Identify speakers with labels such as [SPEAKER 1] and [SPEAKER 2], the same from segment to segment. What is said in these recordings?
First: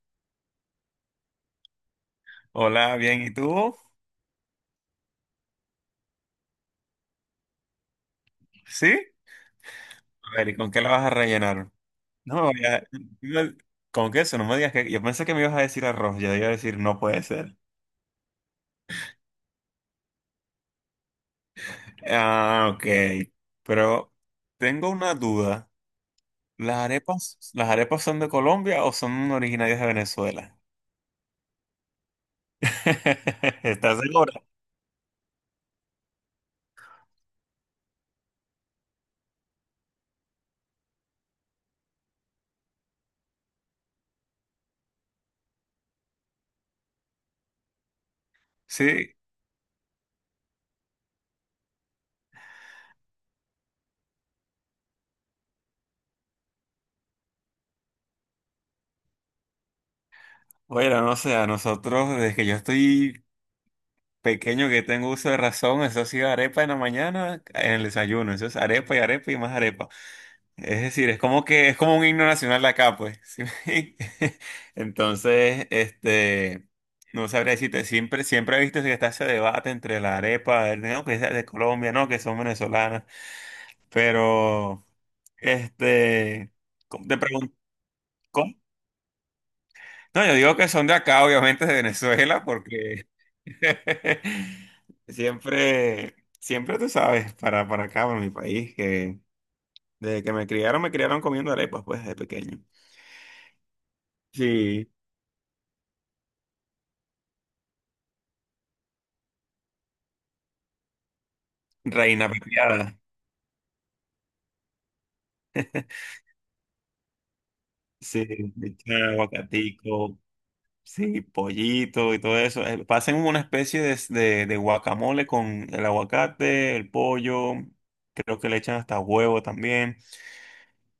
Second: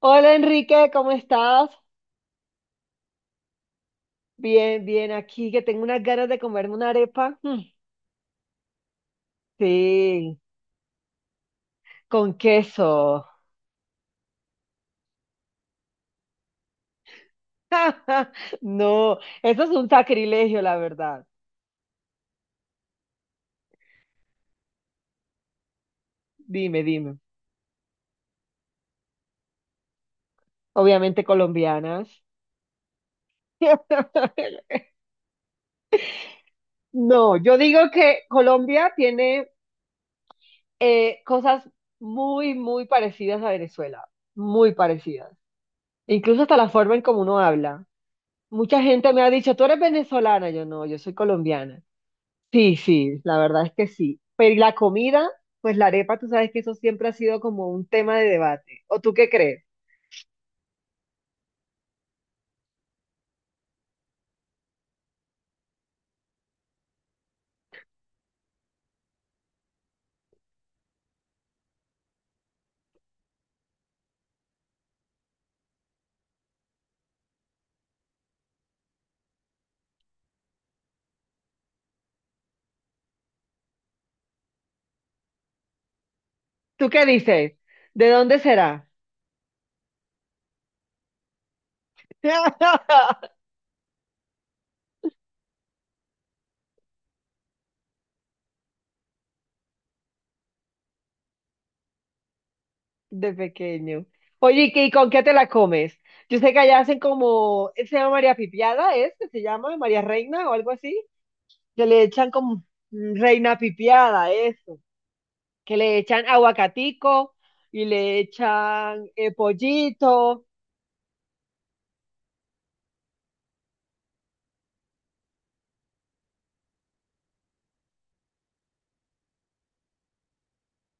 [SPEAKER 1] Hola Enrique, ¿cómo estás?
[SPEAKER 2] Hola, bien, ¿y tú?
[SPEAKER 1] Bien, bien, aquí que tengo unas ganas de comerme una arepa. Mm,
[SPEAKER 2] ¿Sí? A
[SPEAKER 1] sí,
[SPEAKER 2] ver, ¿y con qué la vas a rellenar?
[SPEAKER 1] con
[SPEAKER 2] No me vaya-
[SPEAKER 1] queso.
[SPEAKER 2] no- ¿Con qué eso? No me digas que... Yo pensé que me ibas a decir arroz, yo iba a decir no puede ser.
[SPEAKER 1] No, eso es un sacrilegio, la verdad.
[SPEAKER 2] Ah, ok. Pero tengo una duda. ¿Las
[SPEAKER 1] Dime, dime.
[SPEAKER 2] arepas, las arepas son de Colombia o son originarias de Venezuela?
[SPEAKER 1] Obviamente colombianas.
[SPEAKER 2] ¿Estás segura?
[SPEAKER 1] No, yo digo que Colombia tiene cosas muy, muy parecidas a Venezuela, muy parecidas. Incluso hasta la forma en cómo uno habla. Mucha gente
[SPEAKER 2] Sí.
[SPEAKER 1] me ha dicho, tú eres venezolana, yo no, yo soy colombiana. Sí, sí, la verdad es que sí. Pero ¿y la comida, pues la arepa, tú sabes que eso siempre ha sido como un tema de debate? ¿O tú qué crees?
[SPEAKER 2] Bueno, no sé, a nosotros, desde que yo estoy pequeño que tengo uso de razón, eso ha sido arepa en la mañana, en el desayuno, eso es arepa y arepa y más arepa. Es decir, es como que es como un himno nacional acá, pues. Entonces, no sabría decirte, siempre he visto que está ese debate entre la arepa, no, que es de Colombia, no, que son venezolanas. Pero, este,
[SPEAKER 1] ¿Tú qué
[SPEAKER 2] ¿cómo te
[SPEAKER 1] dices?
[SPEAKER 2] pregunto?
[SPEAKER 1] ¿De dónde será?
[SPEAKER 2] No, yo digo que son de acá, obviamente de Venezuela, porque siempre tú sabes, para acá, para mi país, que desde que me criaron comiendo arepas, pues, de pequeño.
[SPEAKER 1] De pequeño. Oye, ¿y qué-
[SPEAKER 2] Sí.
[SPEAKER 1] y con qué te la comes? Yo sé que allá hacen como, se llama María Pipiada, ¿es? Que ¿se llama María Reina o algo así? Que le
[SPEAKER 2] Reina
[SPEAKER 1] echan como
[SPEAKER 2] pepiada.
[SPEAKER 1] Reina Pipiada, eso. Que le echan aguacatico y le
[SPEAKER 2] Sí,
[SPEAKER 1] echan
[SPEAKER 2] echa aguacatico,
[SPEAKER 1] pollito.
[SPEAKER 2] sí, pollito y todo eso. Hacen una especie de, de guacamole con el aguacate, el pollo, creo que le echan hasta huevo también.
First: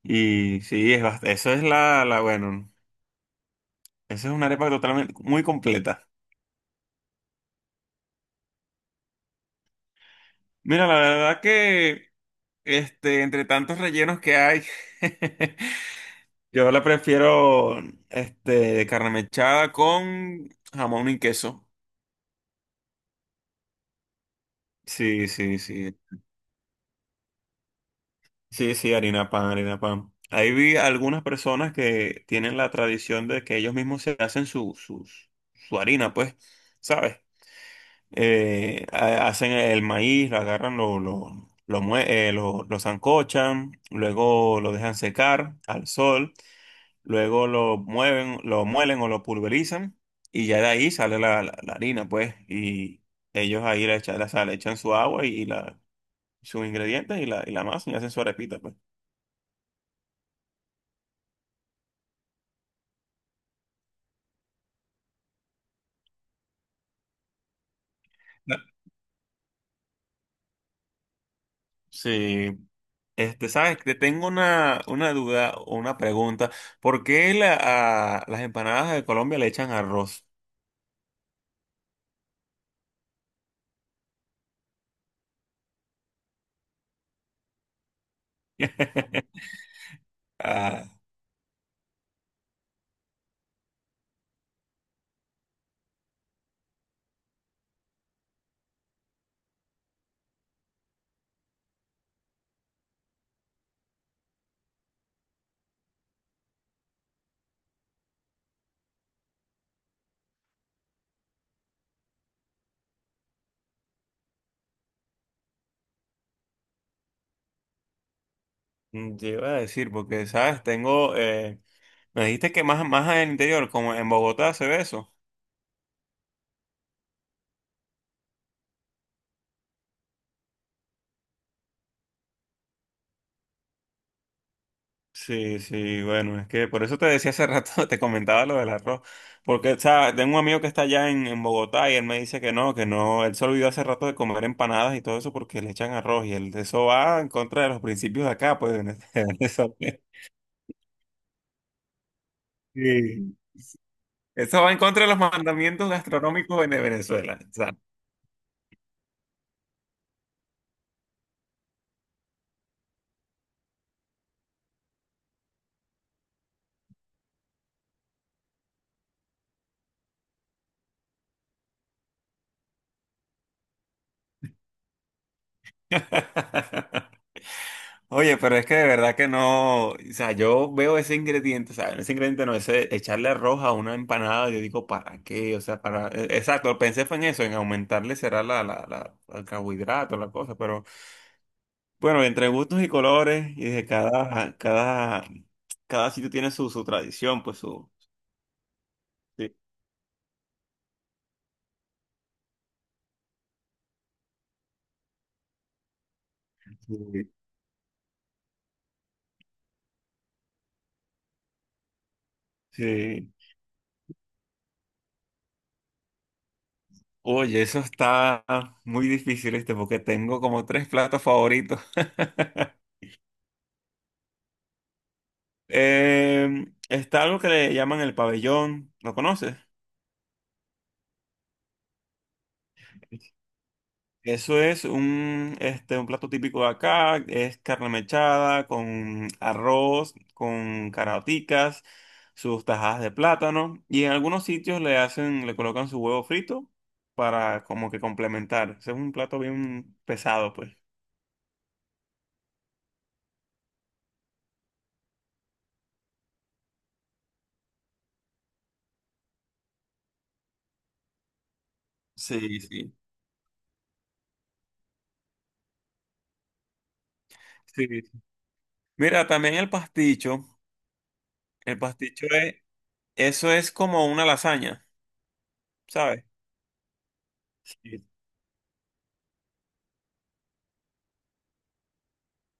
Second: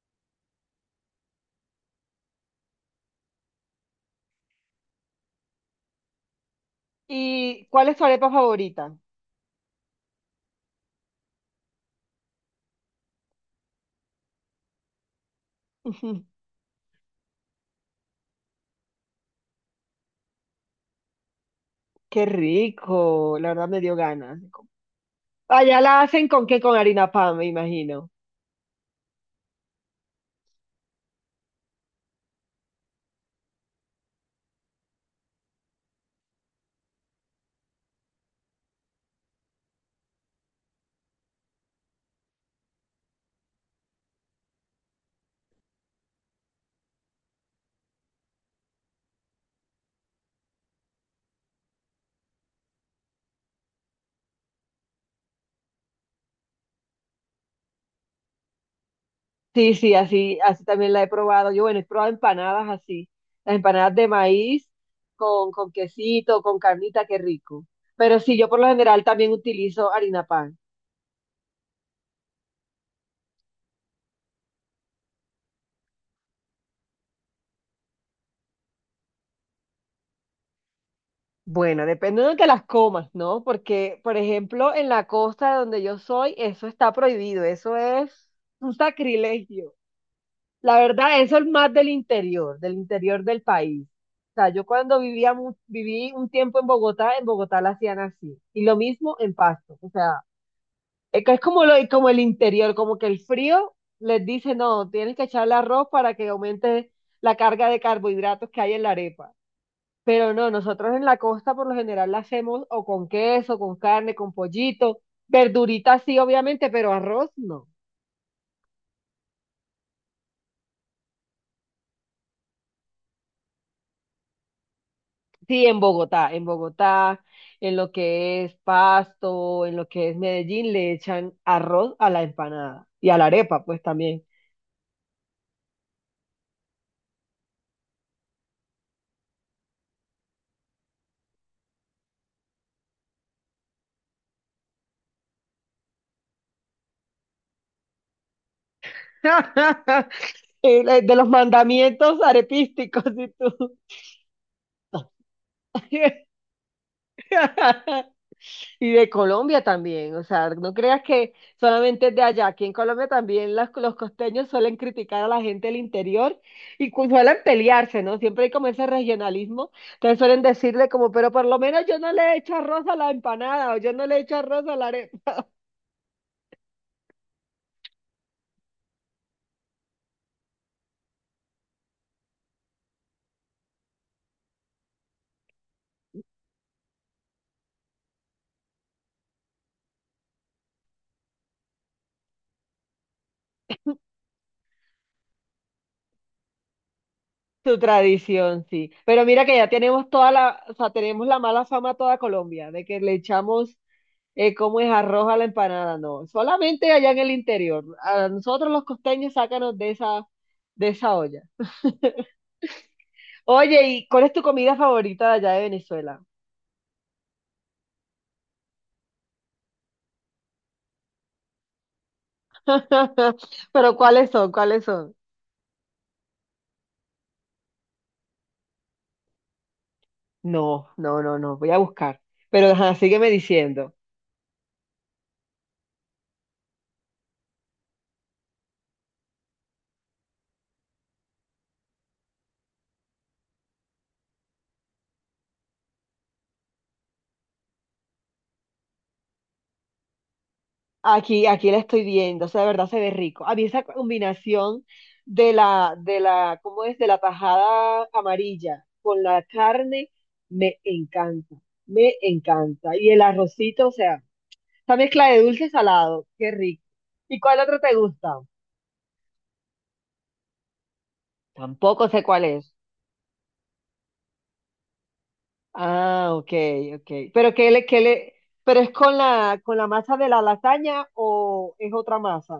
[SPEAKER 2] Y sí, es, eso es bueno, esa es una arepa totalmente muy completa.
[SPEAKER 1] ¿Y cuál es tu arepa favorita?
[SPEAKER 2] Mira, la verdad que entre tantos rellenos que hay, yo la prefiero, de carne mechada con jamón y queso.
[SPEAKER 1] Qué rico, la verdad me dio ganas.
[SPEAKER 2] Sí, sí,
[SPEAKER 1] Allá
[SPEAKER 2] sí.
[SPEAKER 1] la hacen con qué, con harina pan, me imagino.
[SPEAKER 2] Sí, sí, harina pan, harina pan. Ahí vi algunas personas que tienen la tradición de que ellos mismos se hacen su, su harina, pues, ¿sabes? Hacen el maíz, lo agarran, lo sancochan, luego lo dejan secar al sol, luego lo mueven, lo muelen o lo pulverizan, y ya de ahí sale la, la harina, pues, y ellos ahí le echan, le echan su agua sus ingredientes y la masa y hacen su arepita, pues.
[SPEAKER 1] Sí, sí, así, así también la he probado. Yo, bueno, he probado empanadas así, las empanadas de maíz con quesito, con carnita, qué rico. Pero sí, yo
[SPEAKER 2] No,
[SPEAKER 1] por lo general también utilizo harina pan.
[SPEAKER 2] sí, sabes, te tengo una duda o una pregunta. ¿Por qué a las empanadas de Colombia le echan arroz?
[SPEAKER 1] Bueno, depende de donde las comas, ¿no? Porque, por ejemplo, en la costa de donde yo soy, eso está prohibido, eso es un sacrilegio. La
[SPEAKER 2] Ah,
[SPEAKER 1] verdad, eso es más del interior, del interior del país. O sea, yo cuando vivía, viví un tiempo en Bogotá la hacían así. Y lo mismo en Pasto. O sea, es que es como, como el interior, como que el frío les dice, no, tienes que echarle arroz para que aumente la carga de carbohidratos que hay en la arepa. Pero no, nosotros en la costa por lo general la hacemos o con queso, con carne, con pollito, verdurita sí, obviamente, pero arroz no.
[SPEAKER 2] te iba a decir, porque, sabes, me dijiste que más en el interior, como en Bogotá se ve eso.
[SPEAKER 1] Sí, en Bogotá, en Bogotá, en lo que es Pasto, en lo que es Medellín, le echan arroz a la empanada y a la arepa, pues también.
[SPEAKER 2] Sí, sí, bueno, es que por eso te decía hace rato, te comentaba lo del arroz, porque, o sea, tengo un amigo que está allá en Bogotá y él me dice que no, él se olvidó hace rato de comer empanadas y todo eso porque le echan arroz, y él, eso va en contra de los principios de acá, pues, eso,
[SPEAKER 1] De los mandamientos arepísticos, y
[SPEAKER 2] sí.
[SPEAKER 1] tú.
[SPEAKER 2] Eso va en contra de los mandamientos gastronómicos en Venezuela, o sea.
[SPEAKER 1] Y de Colombia también, o sea, no creas que solamente es de allá, aquí en Colombia también los costeños suelen criticar a la gente del interior y suelen pelearse, ¿no? Siempre hay como ese regionalismo, entonces suelen decirle como, pero por lo menos yo no le echo arroz a la empanada o yo no le echo arroz a la arepa.
[SPEAKER 2] Oye, pero es que de verdad que no, o sea, yo veo ese ingrediente, o sea, ese ingrediente no, ese echarle arroz a una empanada, yo digo, ¿para qué? O sea, exacto, pensé fue en eso, en aumentarle será el carbohidrato, la cosa, pero bueno, entre gustos y colores, y de cada sitio tiene su tradición, pues
[SPEAKER 1] Su tradición, sí. Pero mira
[SPEAKER 2] sí,
[SPEAKER 1] que ya tenemos toda la, o sea, tenemos la mala fama a toda Colombia, de que le echamos ¿cómo es arroz a la empanada? No, solamente allá en
[SPEAKER 2] sí.
[SPEAKER 1] el interior. A nosotros los costeños sácanos de esa olla.
[SPEAKER 2] Sí.
[SPEAKER 1] Oye, ¿y cuál es tu comida favorita de allá de Venezuela?
[SPEAKER 2] Oye, eso está muy difícil, porque tengo como tres platos favoritos.
[SPEAKER 1] Pero ¿cuáles son? ¿Cuáles son?
[SPEAKER 2] Está algo que le llaman el pabellón, ¿lo conoces?
[SPEAKER 1] No, no, no, no, voy a buscar. Pero ajá, sígueme diciendo.
[SPEAKER 2] Eso es un plato típico de acá, es carne mechada con arroz, con caraoticas, sus tajadas de plátano, y en algunos sitios le hacen, le colocan su huevo frito para como que complementar. Ese es un plato bien pesado, pues.
[SPEAKER 1] Aquí, aquí la estoy viendo, o sea, de verdad se ve rico. A mí esa combinación de la, ¿cómo es? De la tajada amarilla con la carne, me encanta, me
[SPEAKER 2] Sí, sí.
[SPEAKER 1] encanta. Y el arrocito, o sea. Esa mezcla de dulce y salado, qué rico. ¿Y cuál otro
[SPEAKER 2] Sí.
[SPEAKER 1] te gusta?
[SPEAKER 2] Mira, también el
[SPEAKER 1] Tampoco sé
[SPEAKER 2] pasticho
[SPEAKER 1] cuál
[SPEAKER 2] es,
[SPEAKER 1] es.
[SPEAKER 2] eso es como una lasaña, ¿sabes?
[SPEAKER 1] Ah, ok, ok. ¿Pero qué le, pero es con la, masa de la lasaña o es otra masa?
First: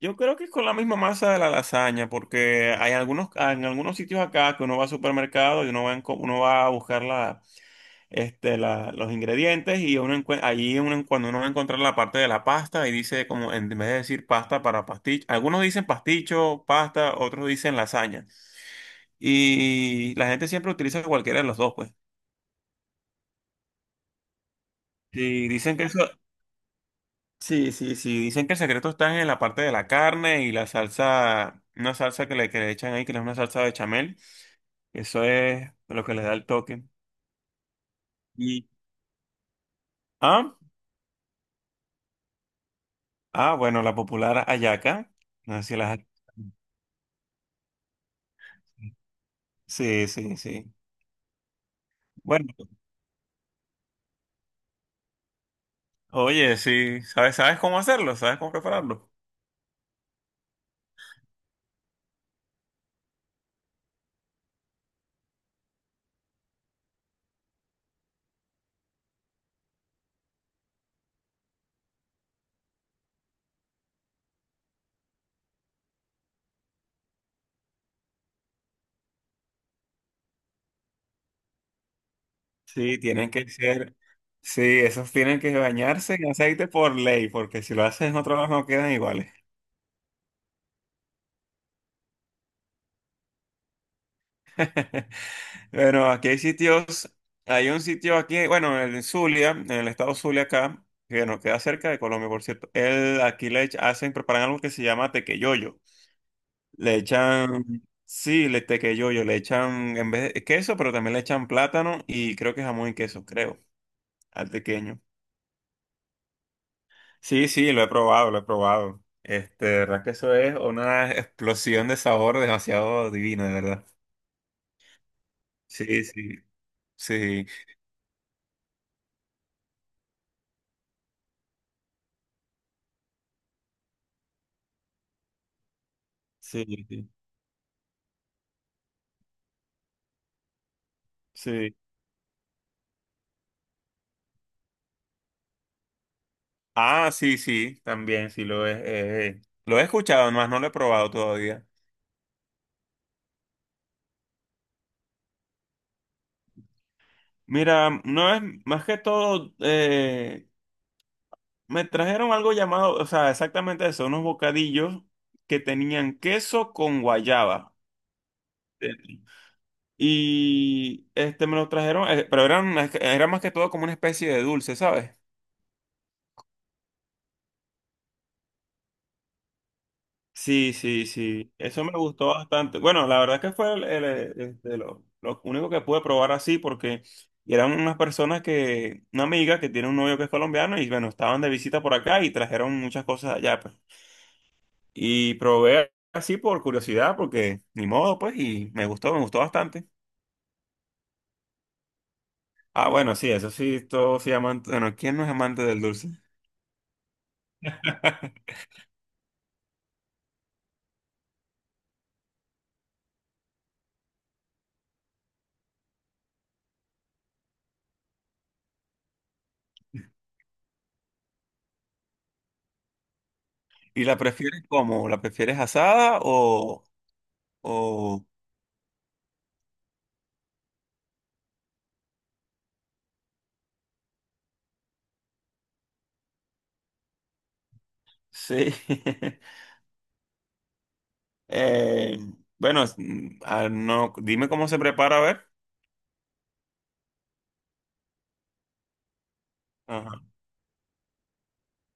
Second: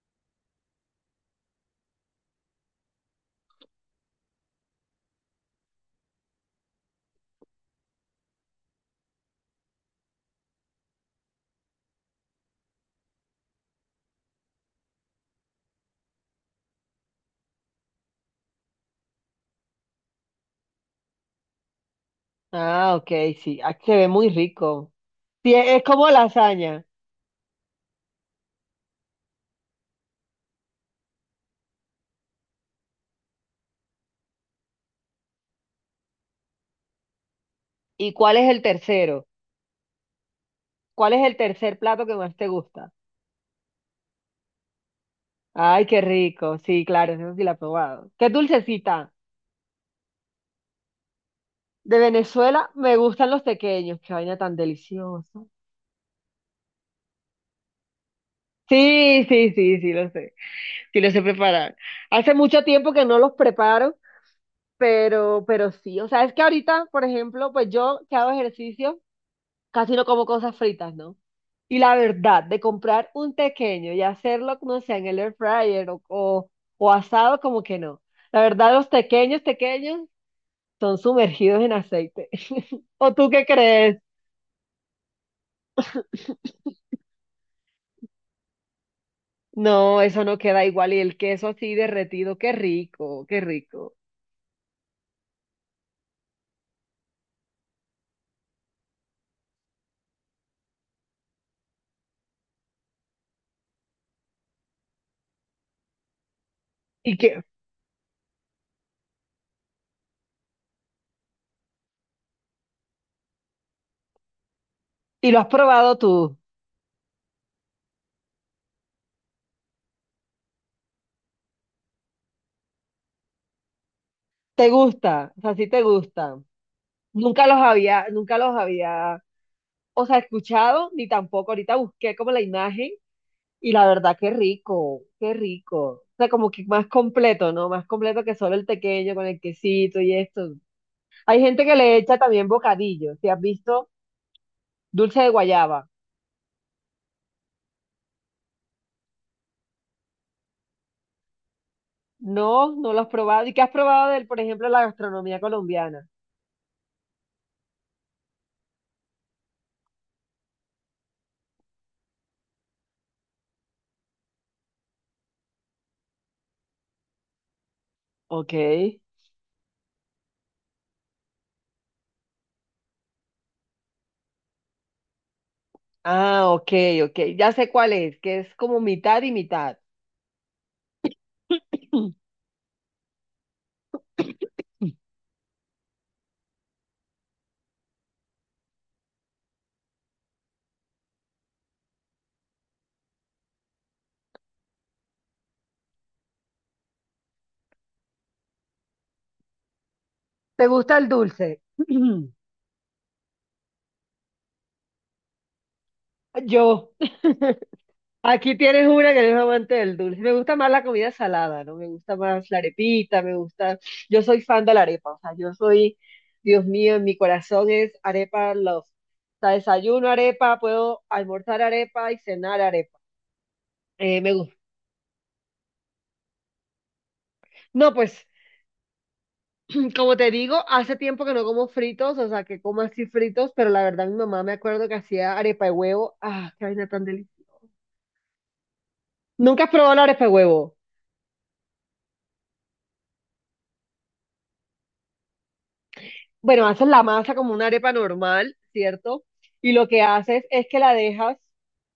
[SPEAKER 2] Yo creo que es con la misma masa de la lasaña, porque hay algunos, en algunos sitios acá, que uno va al supermercado y uno va, uno va a buscar los ingredientes, y allí uno, cuando uno va a encontrar la parte de la pasta y dice, como en vez de decir pasta para pasticho, algunos dicen pasticho, pasta, otros dicen lasaña. Y la gente siempre utiliza cualquiera de los dos, pues.
[SPEAKER 1] Ah, ok, sí. Ah, se ve muy rico.
[SPEAKER 2] Y
[SPEAKER 1] Sí,
[SPEAKER 2] dicen
[SPEAKER 1] es
[SPEAKER 2] que eso,
[SPEAKER 1] como lasaña.
[SPEAKER 2] sí, sí, sí, dicen que el secreto está en la parte de la carne y la salsa, una salsa que le echan ahí, que es una salsa bechamel. Eso es lo que le da el toque.
[SPEAKER 1] ¿Y cuál es el
[SPEAKER 2] Y,
[SPEAKER 1] tercero?
[SPEAKER 2] ah,
[SPEAKER 1] ¿Cuál es el tercer plato que más te gusta?
[SPEAKER 2] bueno, la popular hallaca. No sé si
[SPEAKER 1] Ay,
[SPEAKER 2] las-
[SPEAKER 1] qué rico. Sí, claro, eso sí la he probado. Qué dulcecita.
[SPEAKER 2] Sí, sí, sí.
[SPEAKER 1] De
[SPEAKER 2] Bueno,
[SPEAKER 1] Venezuela me gustan los pequeños. Qué vaina tan deliciosa.
[SPEAKER 2] oye, sí, sabes cómo hacerlo? ¿Sabes cómo prepararlo?
[SPEAKER 1] Sí, sí, sí, sí lo sé preparar. Hace mucho tiempo que no los preparo, pero sí, o sea, es que ahorita, por ejemplo, pues yo que hago ejercicio, casi no como cosas fritas, ¿no? Y la verdad, de comprar un pequeño y hacerlo, no sé, en el air fryer o asado, como que no. La verdad, los pequeños, pequeños son sumergidos en aceite.
[SPEAKER 2] Sí,
[SPEAKER 1] ¿O tú
[SPEAKER 2] tienen
[SPEAKER 1] qué
[SPEAKER 2] que ser,
[SPEAKER 1] crees?
[SPEAKER 2] sí, esos tienen que bañarse en aceite por ley, porque si lo hacen en otro lado no quedan iguales.
[SPEAKER 1] No, eso no queda igual. Y el queso así derretido, qué rico, qué rico.
[SPEAKER 2] Bueno, aquí hay sitios, hay un sitio aquí, bueno, en el Zulia, en el estado Zulia acá, que nos queda cerca de Colombia, por cierto. Él, aquí preparan algo que se llama tequeyoyo. Le
[SPEAKER 1] Y que.
[SPEAKER 2] echan, sí, le tequeyoyo, le echan en vez de queso, pero también le echan plátano y creo que jamón y queso, creo, al tequeño.
[SPEAKER 1] Y lo has probado tú.
[SPEAKER 2] Sí, sí, lo he probado, lo he probado. De verdad que eso es una explosión de sabor demasiado divina, de verdad.
[SPEAKER 1] ¿Te gusta? O sea, sí te
[SPEAKER 2] Sí, sí,
[SPEAKER 1] gusta. Nunca
[SPEAKER 2] sí,
[SPEAKER 1] los había, nunca los había, o sea, escuchado, ni tampoco. Ahorita busqué como la imagen y la verdad, qué rico, qué rico. O sea, como que
[SPEAKER 2] sí,
[SPEAKER 1] más
[SPEAKER 2] sí.
[SPEAKER 1] completo, ¿no? Más completo que solo el tequeño con el quesito y esto. Hay gente
[SPEAKER 2] Sí.
[SPEAKER 1] que le echa también bocadillo. Si has visto dulce de guayaba.
[SPEAKER 2] Ah, sí, sí, también sí lo he escuchado, más no lo he probado todavía.
[SPEAKER 1] No, no lo has probado. ¿Y qué has probado del, por ejemplo, la gastronomía colombiana?
[SPEAKER 2] Mira, no es más que todo, me trajeron algo llamado, o sea, exactamente eso, unos bocadillos que tenían queso con guayaba.
[SPEAKER 1] Ok.
[SPEAKER 2] Sí. Y este me lo trajeron, pero eran, era más que todo como una especie de dulce, ¿sabes?
[SPEAKER 1] Ah, ok, ok. Ya sé cuál es, que es como mitad y mitad.
[SPEAKER 2] Sí, sí, sí. Eso me gustó bastante. Bueno, la verdad que fue de lo único que pude probar así, porque eran unas personas que, una amiga que tiene un novio que es colombiano, y bueno, estaban de visita por acá y trajeron muchas cosas allá, pues. Y probé así por curiosidad porque ni modo, pues, y me gustó bastante.
[SPEAKER 1] ¿Te gusta el dulce?
[SPEAKER 2] Ah, bueno, sí, eso sí, todos sí amantes. Bueno, ¿quién no es amante del dulce?
[SPEAKER 1] Yo, aquí tienes una que es amante del dulce. Me gusta más la comida salada, ¿no? Me gusta más la arepita, me gusta. Yo soy fan de la arepa, o sea, yo soy, Dios mío, en mi corazón es arepa love. O sea, desayuno arepa, puedo almorzar arepa y cenar arepa.
[SPEAKER 2] ¿Y la
[SPEAKER 1] Me gusta.
[SPEAKER 2] prefieres cómo? ¿La prefieres asada
[SPEAKER 1] No,
[SPEAKER 2] o...?
[SPEAKER 1] pues, como te digo, hace tiempo que no como fritos, o sea, que como así fritos, pero la verdad mi mamá me acuerdo que hacía arepa de huevo. Ah, qué vaina tan deliciosa.
[SPEAKER 2] Sí.
[SPEAKER 1] Nunca has probado la arepa de huevo.
[SPEAKER 2] Eh, bueno, no, dime cómo se prepara, a ver.
[SPEAKER 1] Bueno, haces la masa como una arepa normal, ¿cierto? Y lo que
[SPEAKER 2] Ajá.
[SPEAKER 1] haces es que la dejas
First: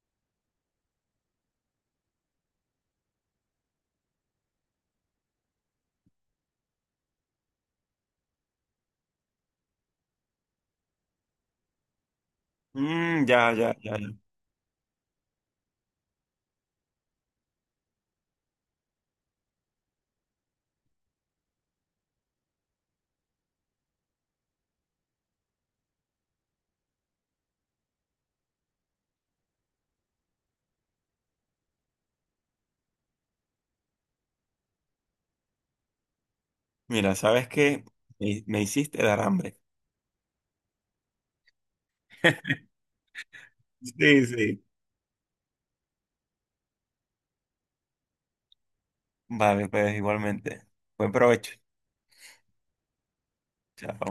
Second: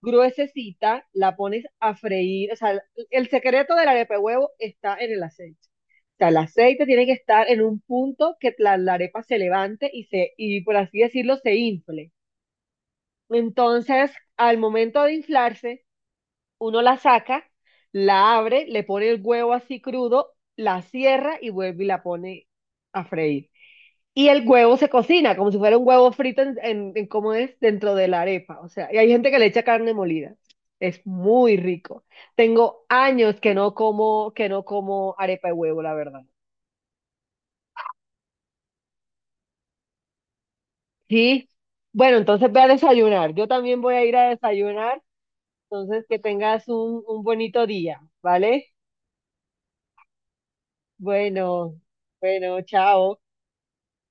[SPEAKER 1] gruesecita, la pones a freír. O sea, el secreto de la arepa de huevo está en el aceite. O sea, el aceite tiene que estar en un punto que la arepa se levante y se, y por así decirlo, se infle.
[SPEAKER 2] Ya, ya, ya,
[SPEAKER 1] Entonces,
[SPEAKER 2] ya.
[SPEAKER 1] al momento de inflarse, uno la saca, la abre, le pone el huevo así crudo, la cierra y vuelve y la pone a freír. Y el huevo se cocina como si fuera un huevo frito en cómo es dentro de la arepa. O sea, y hay gente que le echa carne molida. Es muy rico. Tengo años que no como arepa de huevo, la verdad.
[SPEAKER 2] Mira, ¿sabes qué? Me hiciste dar hambre.
[SPEAKER 1] Sí. Bueno, entonces ve a desayunar. Yo también voy a ir
[SPEAKER 2] Sí,
[SPEAKER 1] a
[SPEAKER 2] sí.
[SPEAKER 1] desayunar. Entonces, que tengas un bonito día, ¿vale?
[SPEAKER 2] Vale, pues igualmente. Buen provecho.
[SPEAKER 1] Bueno, bueno, chao.
[SPEAKER 2] Chao.